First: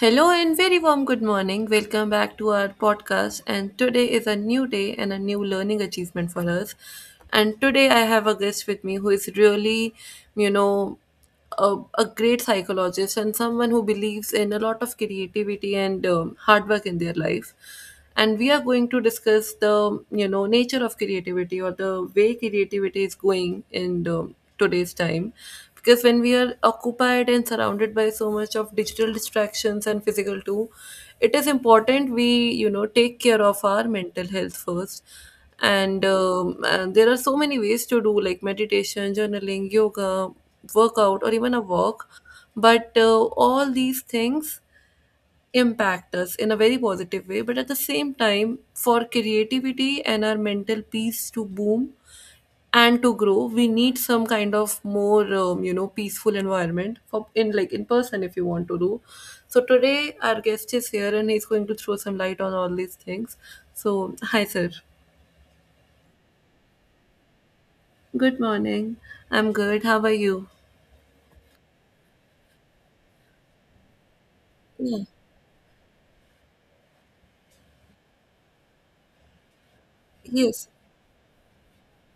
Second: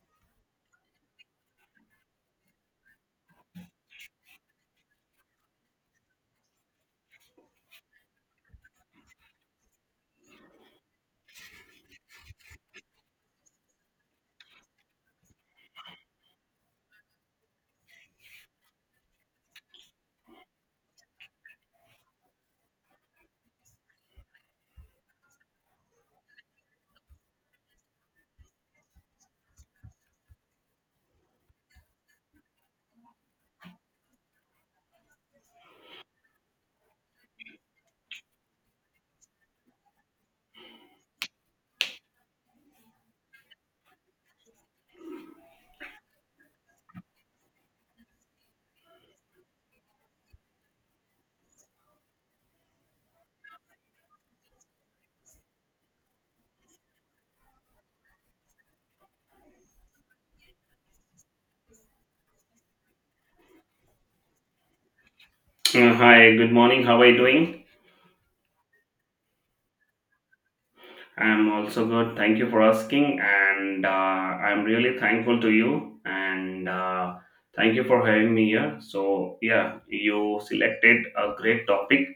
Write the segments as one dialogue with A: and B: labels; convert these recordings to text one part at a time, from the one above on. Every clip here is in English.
A: Hello and very warm good morning. Welcome back to our podcast. And today is a new day and a new learning achievement for us. And today I have a guest with me who is really, you know, a great psychologist and someone who believes in a lot of creativity and hard work in their life, and we are going to discuss the nature of creativity or the way creativity is going in the today's time, because when we are occupied and surrounded by so much of digital distractions and physical too, it is important we take care of our mental health first. And there are so many ways to do like meditation, journaling, yoga, workout, or even a walk. But all these things impact us in a very positive way, but at the same time for creativity and our mental peace to boom and to grow, we need some kind of more peaceful environment for, in like in person, if you want to do. So today our guest is here and he's going to throw some light on all these things. So hi sir.
B: Hi, good morning. How are you doing?
A: Good morning. I'm good, how are you?
B: I'm also good. Thank you for asking. And I'm really
A: Yeah.
B: thankful to you. And Thank you for having me here. So, yeah, you
A: Yes.
B: selected a great topic.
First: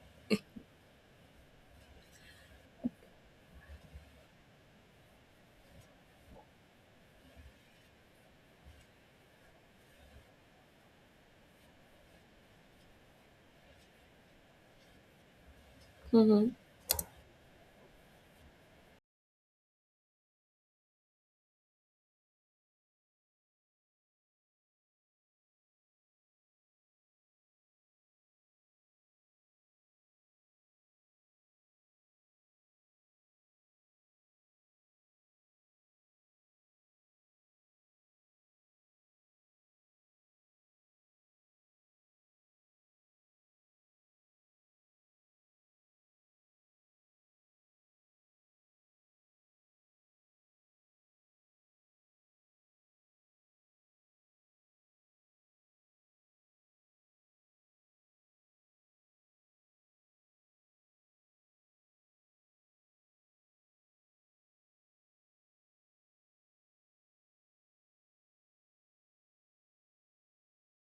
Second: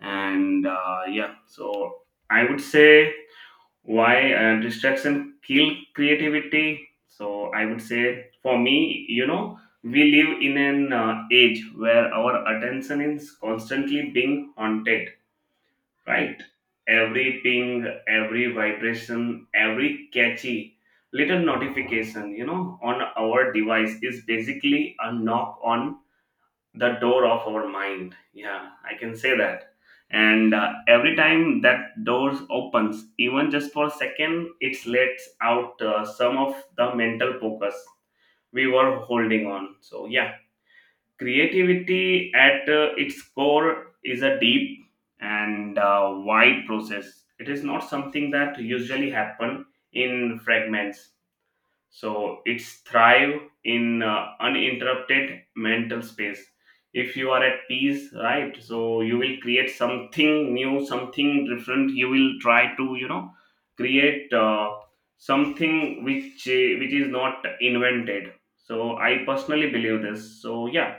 B: So I would say why distraction kill creativity. So, I would say for me, you know, we live in an age where our attention is constantly being haunted, right?
A: Mm-hmm.
B: Every ping, every vibration, every catchy little notification, you know, on our device is basically a knock on the door of our mind. Yeah, I can say that. And every time that door opens, even just for a second, it lets out some of the mental focus we were holding on. So, yeah. Creativity at its core is a deep and wide process. It is not something that usually happen in fragments, so it's thrive in uninterrupted mental space. If you are at peace, right, so you will create something new, something different. You will try to, you know, create something which is not invented. So I personally believe this. So, yeah,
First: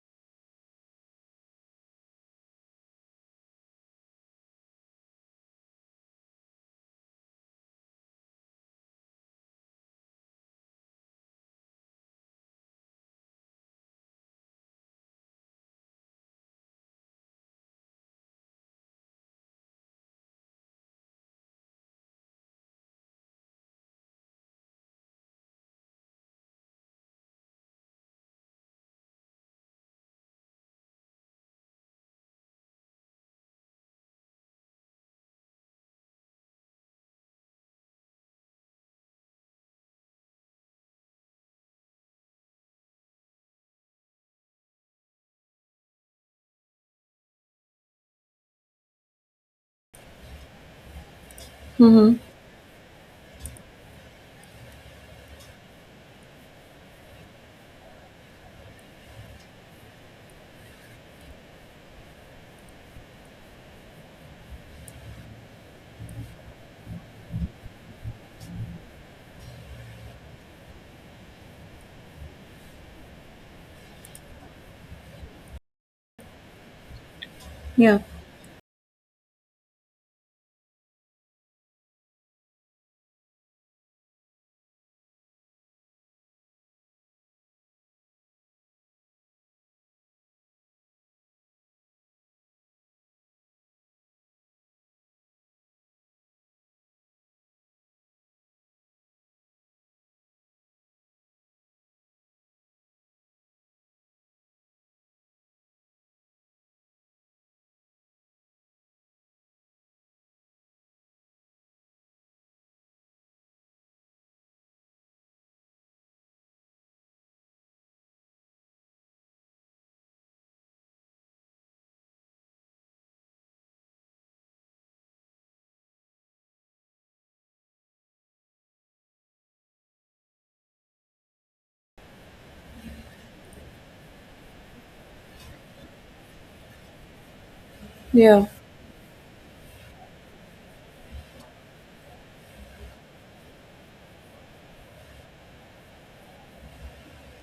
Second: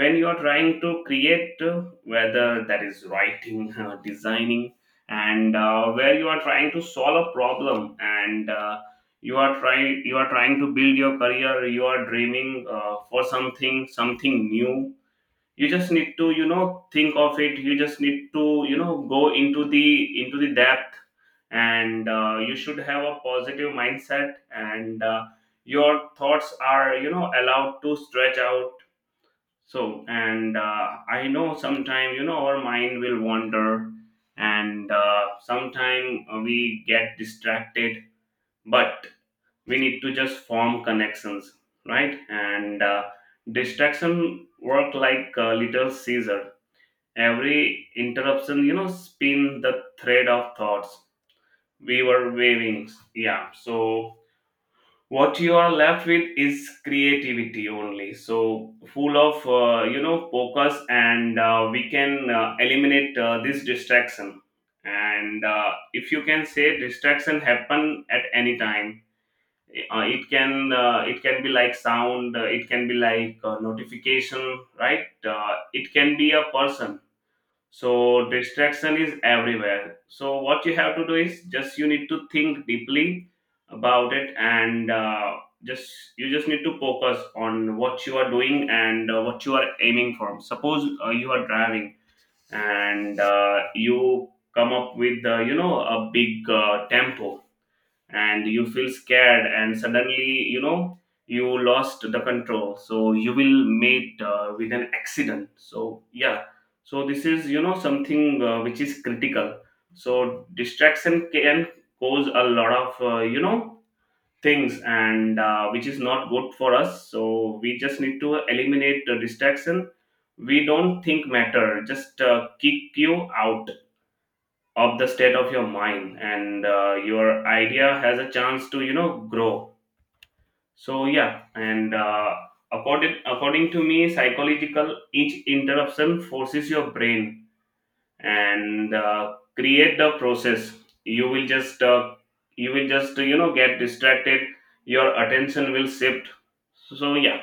B: when you are trying to create, whether that is writing designing, and where you are trying to solve a problem, and uh, you are trying to build your career, you are dreaming for something, something new. You just need to, you know, think of it. You just need to, you know, go into the depth, and you should have a positive mindset, and your thoughts are, you know, allowed to stretch out. So and uh, I know sometime, you know, our mind will wander, and sometime we get distracted. But we need to just form connections, right? And distraction work like little caesar. Every interruption, you know, spin the thread of thoughts we
A: Mm-hmm.
B: were waving. Yeah, so what you are left with is creativity only. So full of, you know, focus, and we can eliminate this distraction. And if you can say distraction happen at any time. It can be like sound, it can be like notification, right? It can be a person.
A: Yeah.
B: So distraction is everywhere. So what you have to do is just you need to think deeply about it, and just you just need to focus on what you are doing, and what you are aiming for. Suppose you are driving, and you come up with you know, a big tempo, and you feel scared, and suddenly, you know, you lost the control, so you will meet with an accident. So yeah, so this is, you know, something which is critical. So distraction can cause a lot of, you know, things, and which is not good for us. So we just need to eliminate the distraction. We don't think matter. Just kick you out of the state of your mind, and your idea has a chance to, you know, grow. So yeah. And uh, according to me, psychological, each interruption forces your brain,
A: Yeah.
B: and create the process. You will just you will just, you know, get distracted. Your attention will shift. So yeah.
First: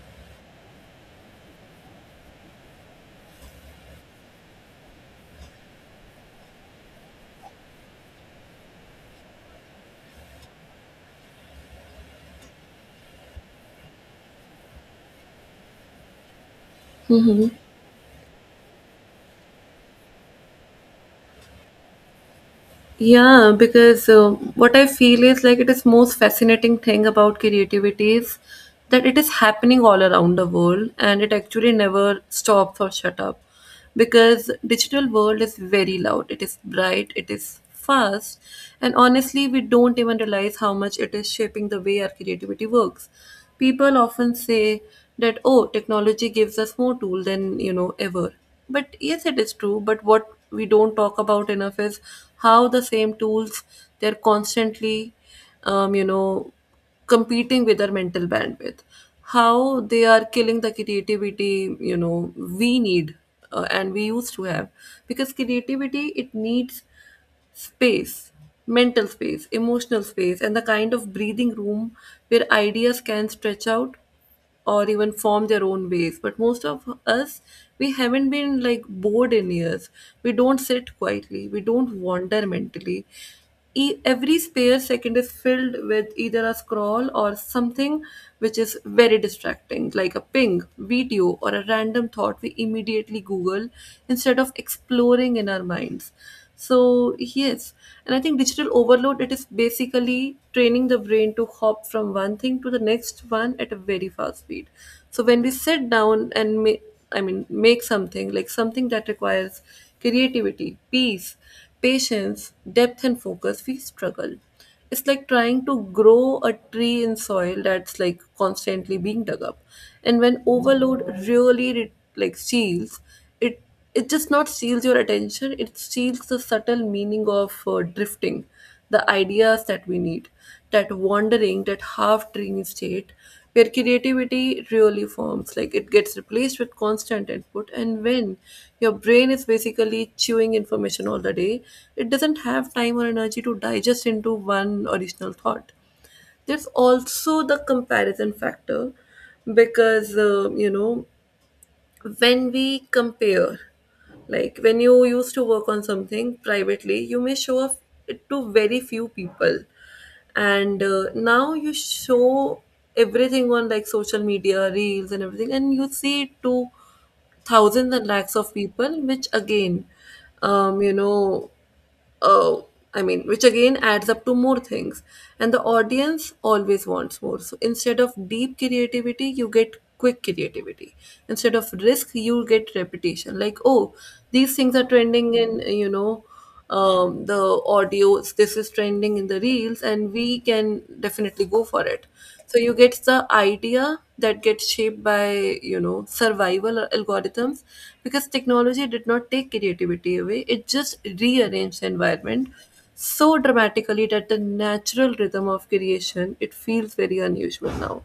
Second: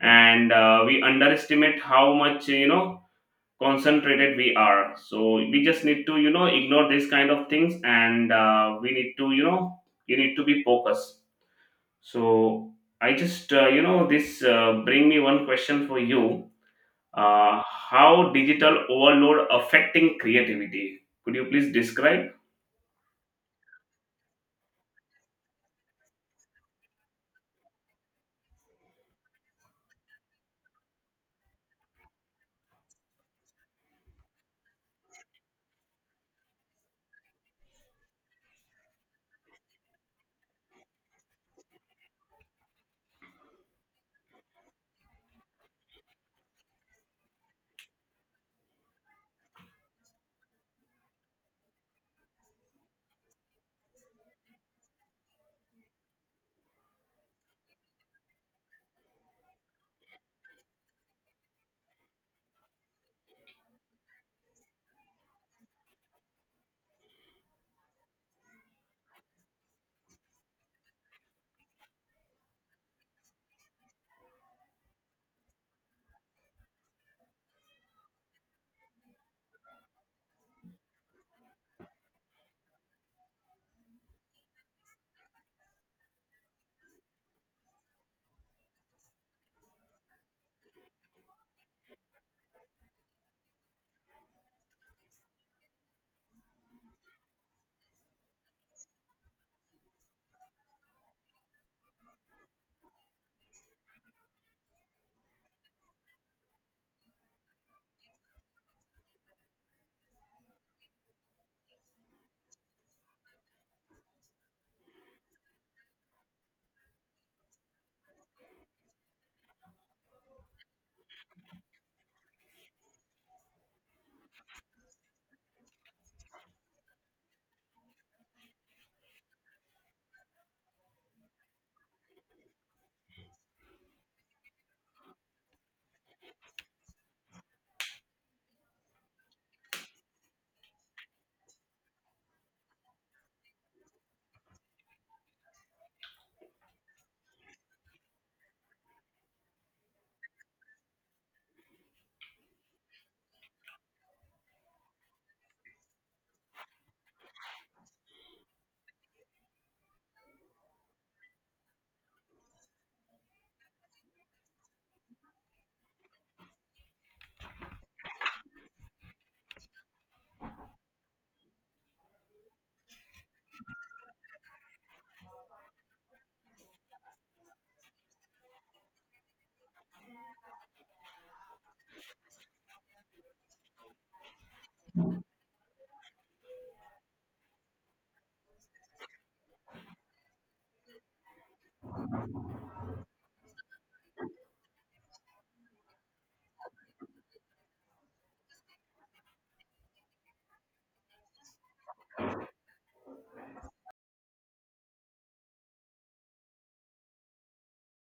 B: And we underestimate how much, you know, concentrated we are. So we just need to, you know, ignore these kind of things, and we need to, you know, you need to be focused. So I just, you know, this bring me one question for you.
A: Mm-hmm.
B: uh, how digital overload affecting creativity? Could you please describe?
A: Yeah, because what I feel is like it is most fascinating thing about creativity is that it is happening all around the world and it actually never stops or shut up, because digital world is very loud, it is bright, it is fast. And honestly we don't even realize how much it is shaping the way our creativity works. People often say that, oh, technology gives us more tool than ever. But yes, it is true. But what we don't talk about enough is how the same tools, they're constantly, um, you know, competing with our mental bandwidth. How they are killing the creativity, you know, we need, and we used to have. Because creativity, it needs space, mental space, emotional space, and the kind of breathing room where ideas can stretch out or even form their own ways. But most of us, we haven't been like bored in years. We don't sit quietly, we don't wander mentally. Every spare second is filled with either a scroll or something which is very distracting like a ping, video, or a random thought. We immediately google instead of exploring in our minds. So yes, and I think digital overload, it is basically training the brain to hop from one thing to the next one at a very fast speed. So when we sit down and make, I mean, make something like something that requires creativity, peace, patience, depth, and focus, we struggle. It's like trying to grow a tree in soil that's like constantly being dug up. And when overload really like steals, it it just not steals your attention, it steals the subtle meaning of drifting the ideas that we need, that wandering, that half dreamy state where creativity really forms, like it gets replaced with constant input. And when your brain is basically chewing information all the day, it doesn't have time or energy to digest into one original thought. There's also the comparison factor, because when we compare, like when you used to work on something privately, you may show off it to very few people. And now you show everything on like social media reels and everything, and you see it to thousands and lakhs of people, which again, um you know oh I mean, which again adds up to more things. And the audience always wants more. So instead of deep creativity you get quick creativity, instead of risk you get repetition. Like, oh, these things are trending in, the audios, this is trending in the reels and we can definitely go for it. So you get the idea that gets shaped by, you know, survival algorithms. Because technology did not take creativity away, it just rearranged the environment so dramatically that the natural rhythm of creation, it feels very unusual now.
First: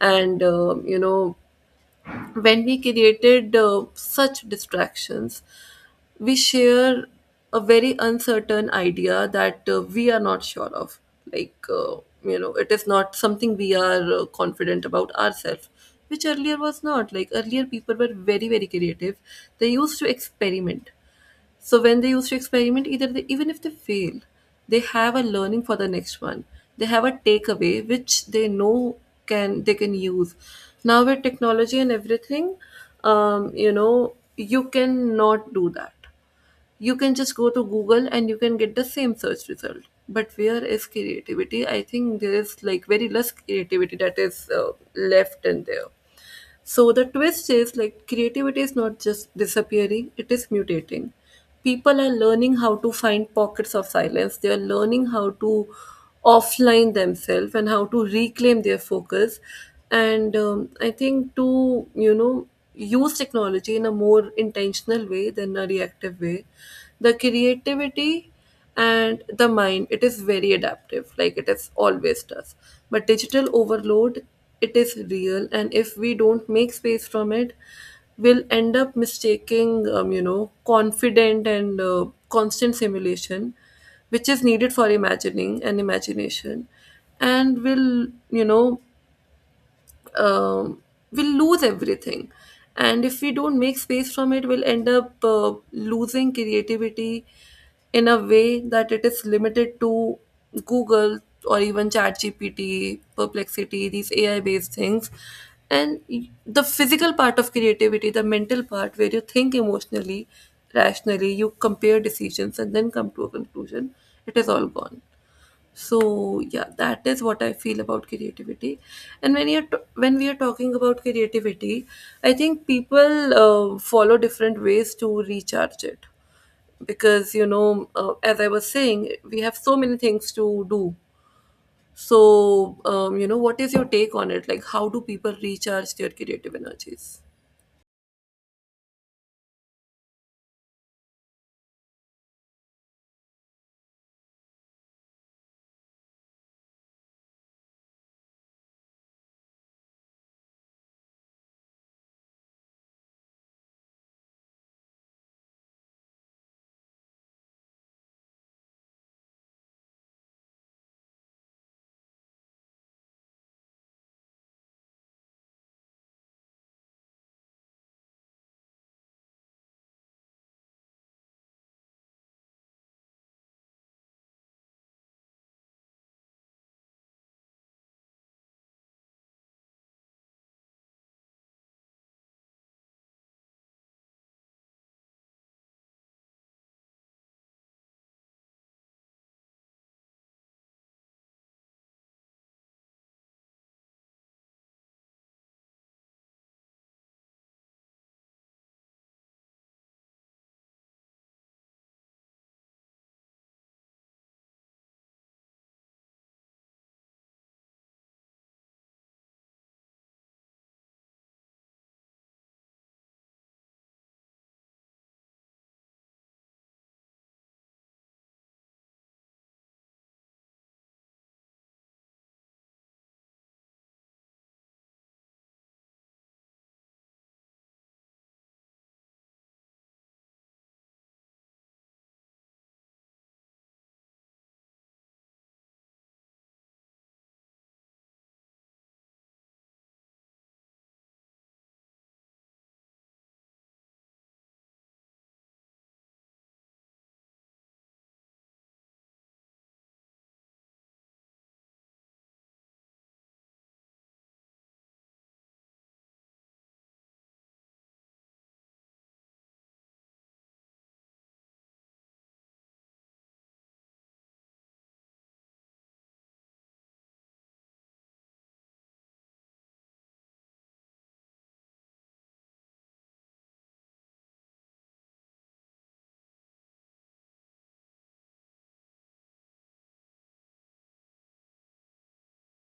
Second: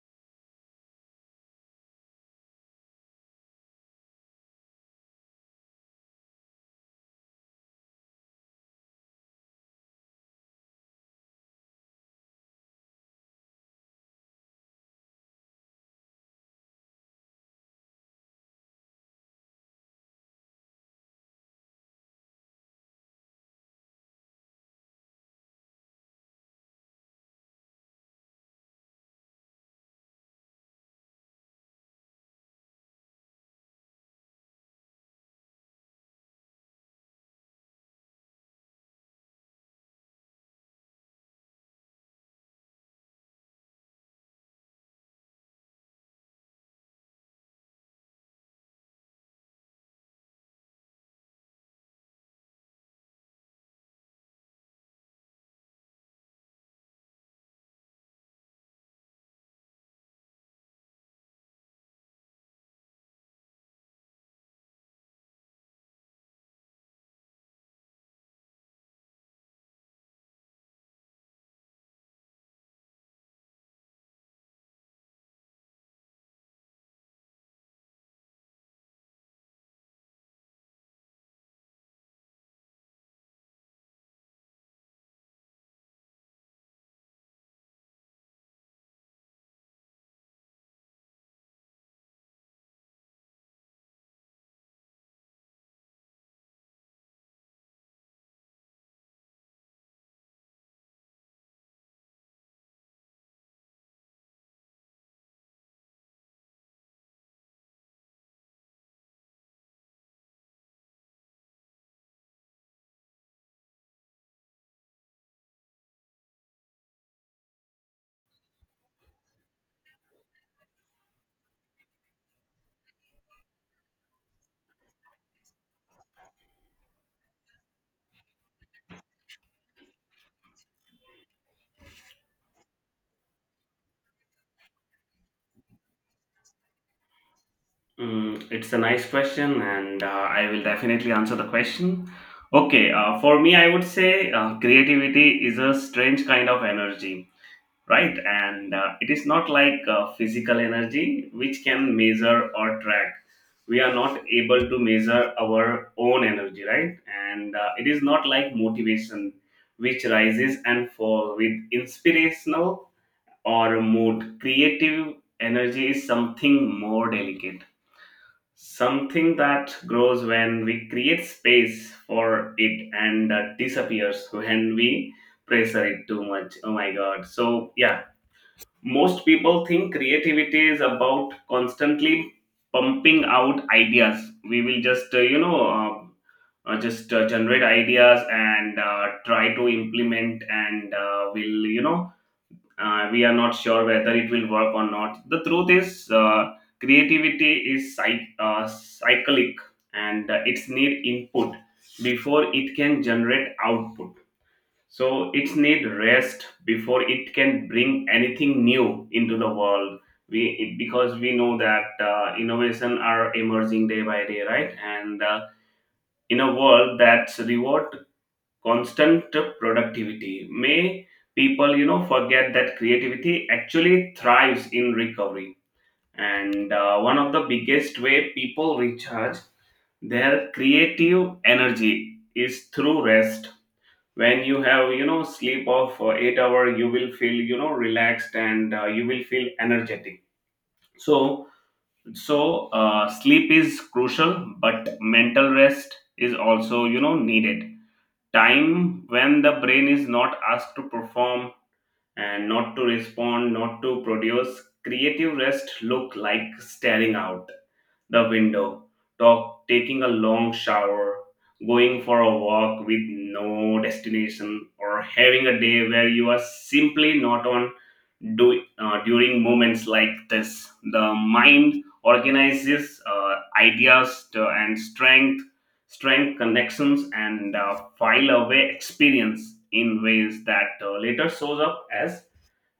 A: And when we created such distractions, we share a very uncertain idea that we are not sure of. Like, it is not something we are confident about ourselves, which earlier was not. Like, earlier people were very, very creative. They used to experiment. So when they used to experiment, either they, even if they fail, they have a learning for the next one. They have a takeaway which they know can, they can use. Now with technology and everything, you cannot do that. You can just go to Google and you can get the same search result. But where is creativity? I think there is like very less creativity that is left in there. So the twist is like creativity is not just disappearing, it is mutating. People are learning how to find pockets of silence. They are learning how to offline themselves and how to reclaim their focus. And I think to, you know, use technology in a more intentional way than a reactive way. The creativity and the mind, it is very adaptive, like it is always does. But digital overload, it is real, and if we don't make space from it, we'll end up mistaking confident and constant simulation, which is needed for imagining and imagination. And will, um, we'll lose everything. And if we don't make space from it, we'll end up losing creativity in a way that it is limited to Google or even ChatGPT, perplexity, these AI based things. And the physical part of creativity, the mental part where you think emotionally, rationally, you compare decisions and then come to a conclusion, it is all gone. So yeah, that is what I feel about creativity. And when when we are talking about creativity, I think people follow different ways to recharge it. Because you know, as I was saying, we have so many things to do. So what is your take on it, like how do people recharge their creative energies?
B: Mm, it's a nice question, and I will definitely answer the question. Okay, for me, I would say creativity is a strange kind of energy, right? And it is not like physical energy which can measure or track. We are not able to measure our own energy, right? And it is not like motivation which rises and falls with inspirational or mood. Creative energy is something more delicate, something that grows when we create space for it, and disappears when we pressure it too much. Oh my god. So, yeah, most people think creativity is about constantly pumping out ideas. We will just, just generate ideas, and try to implement, and will, you know, we are not sure whether it will work or not. The truth is, creativity is cyclic, and it's need input before it can generate output. So it needs rest before it can bring anything new into the world. We it, because we know that innovation are emerging day by day, right? And in a world that's reward constant productivity, may people, you know, forget that creativity actually thrives in recovery. And one of the biggest way people recharge their creative energy is through rest. When you have, you know, sleep of 8 hour, you will feel, you know, relaxed, and you will feel energetic. So, so sleep is crucial, but mental rest is also, you know, needed. Time when the brain is not asked to perform, and not to respond, not to produce. Creative rest look like staring out the window, talk, taking a long shower, going for a walk with no destination, or having a day where you are simply not on do, during moments like this. The mind organizes ideas and strength connections, and file away experience in ways that later shows up as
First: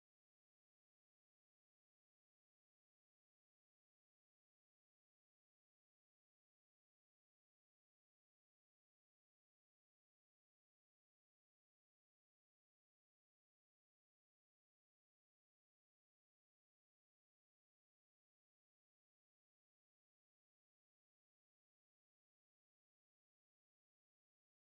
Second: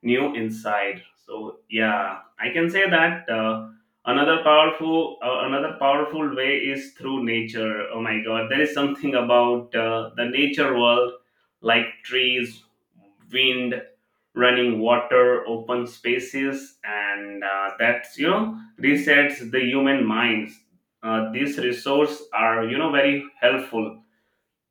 B: new inside. So yeah, I can say that, uh, another powerful way is through nature. Oh my god, there is something about the nature world, like trees, wind, running water, open spaces, and that's, you know, resets the human minds. These resources are, you know, very helpful.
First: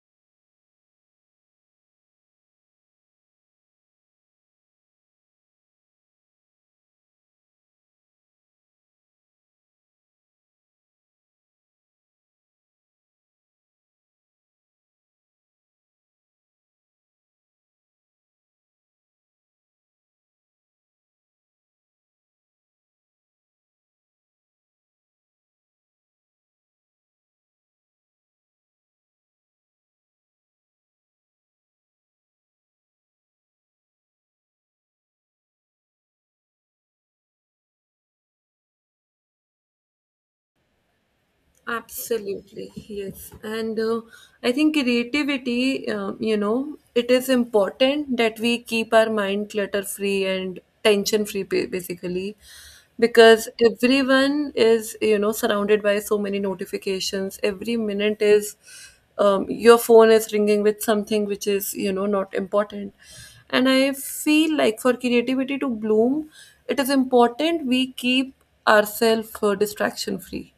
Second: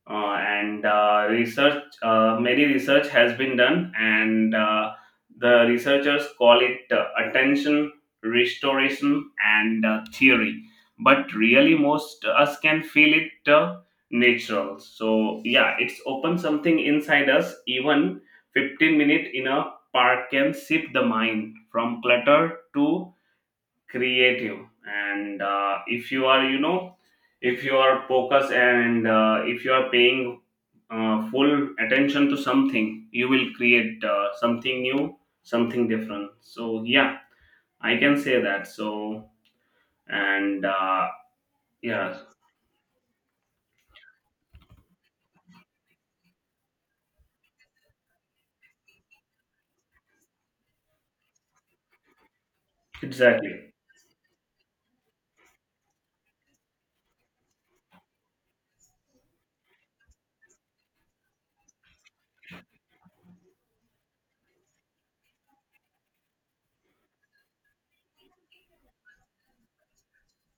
B: Uh, and uh, research uh, many research has been done, and the researchers call it attention restoration and theory. But really most us can feel it, natural. So yeah, it's open something inside us. Even 15 minute in a park can shift the mind from clutter to creative. And if you are, you know, if you are focused, and if you are paying full attention to something, you will create something new, something different. So yeah, I can say that. So and yeah,
A: Absolutely, yes. And I think creativity, it is important that we keep our mind clutter free and tension free, basically, because
B: exactly.
A: everyone is, you know, surrounded by so many notifications. Every minute is, your phone is ringing with something which is, you know, not important. And I feel like for creativity to bloom, it is important we keep ourselves distraction free.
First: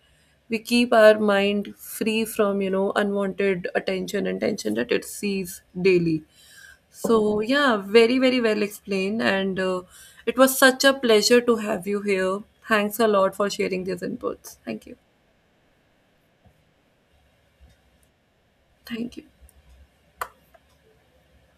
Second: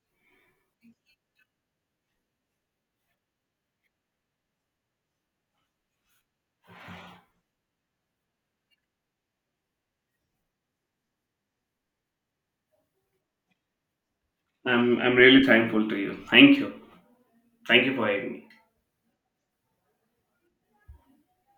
A: We keep our mind free from, you know, unwanted attention and tension that it sees daily. So yeah, very very well explained. And it was such a pleasure to have you here. Thanks a lot for sharing these inputs. Thank you.
B: I'm really thankful to you. Thank you. Thank you for having me.
A: Thank you.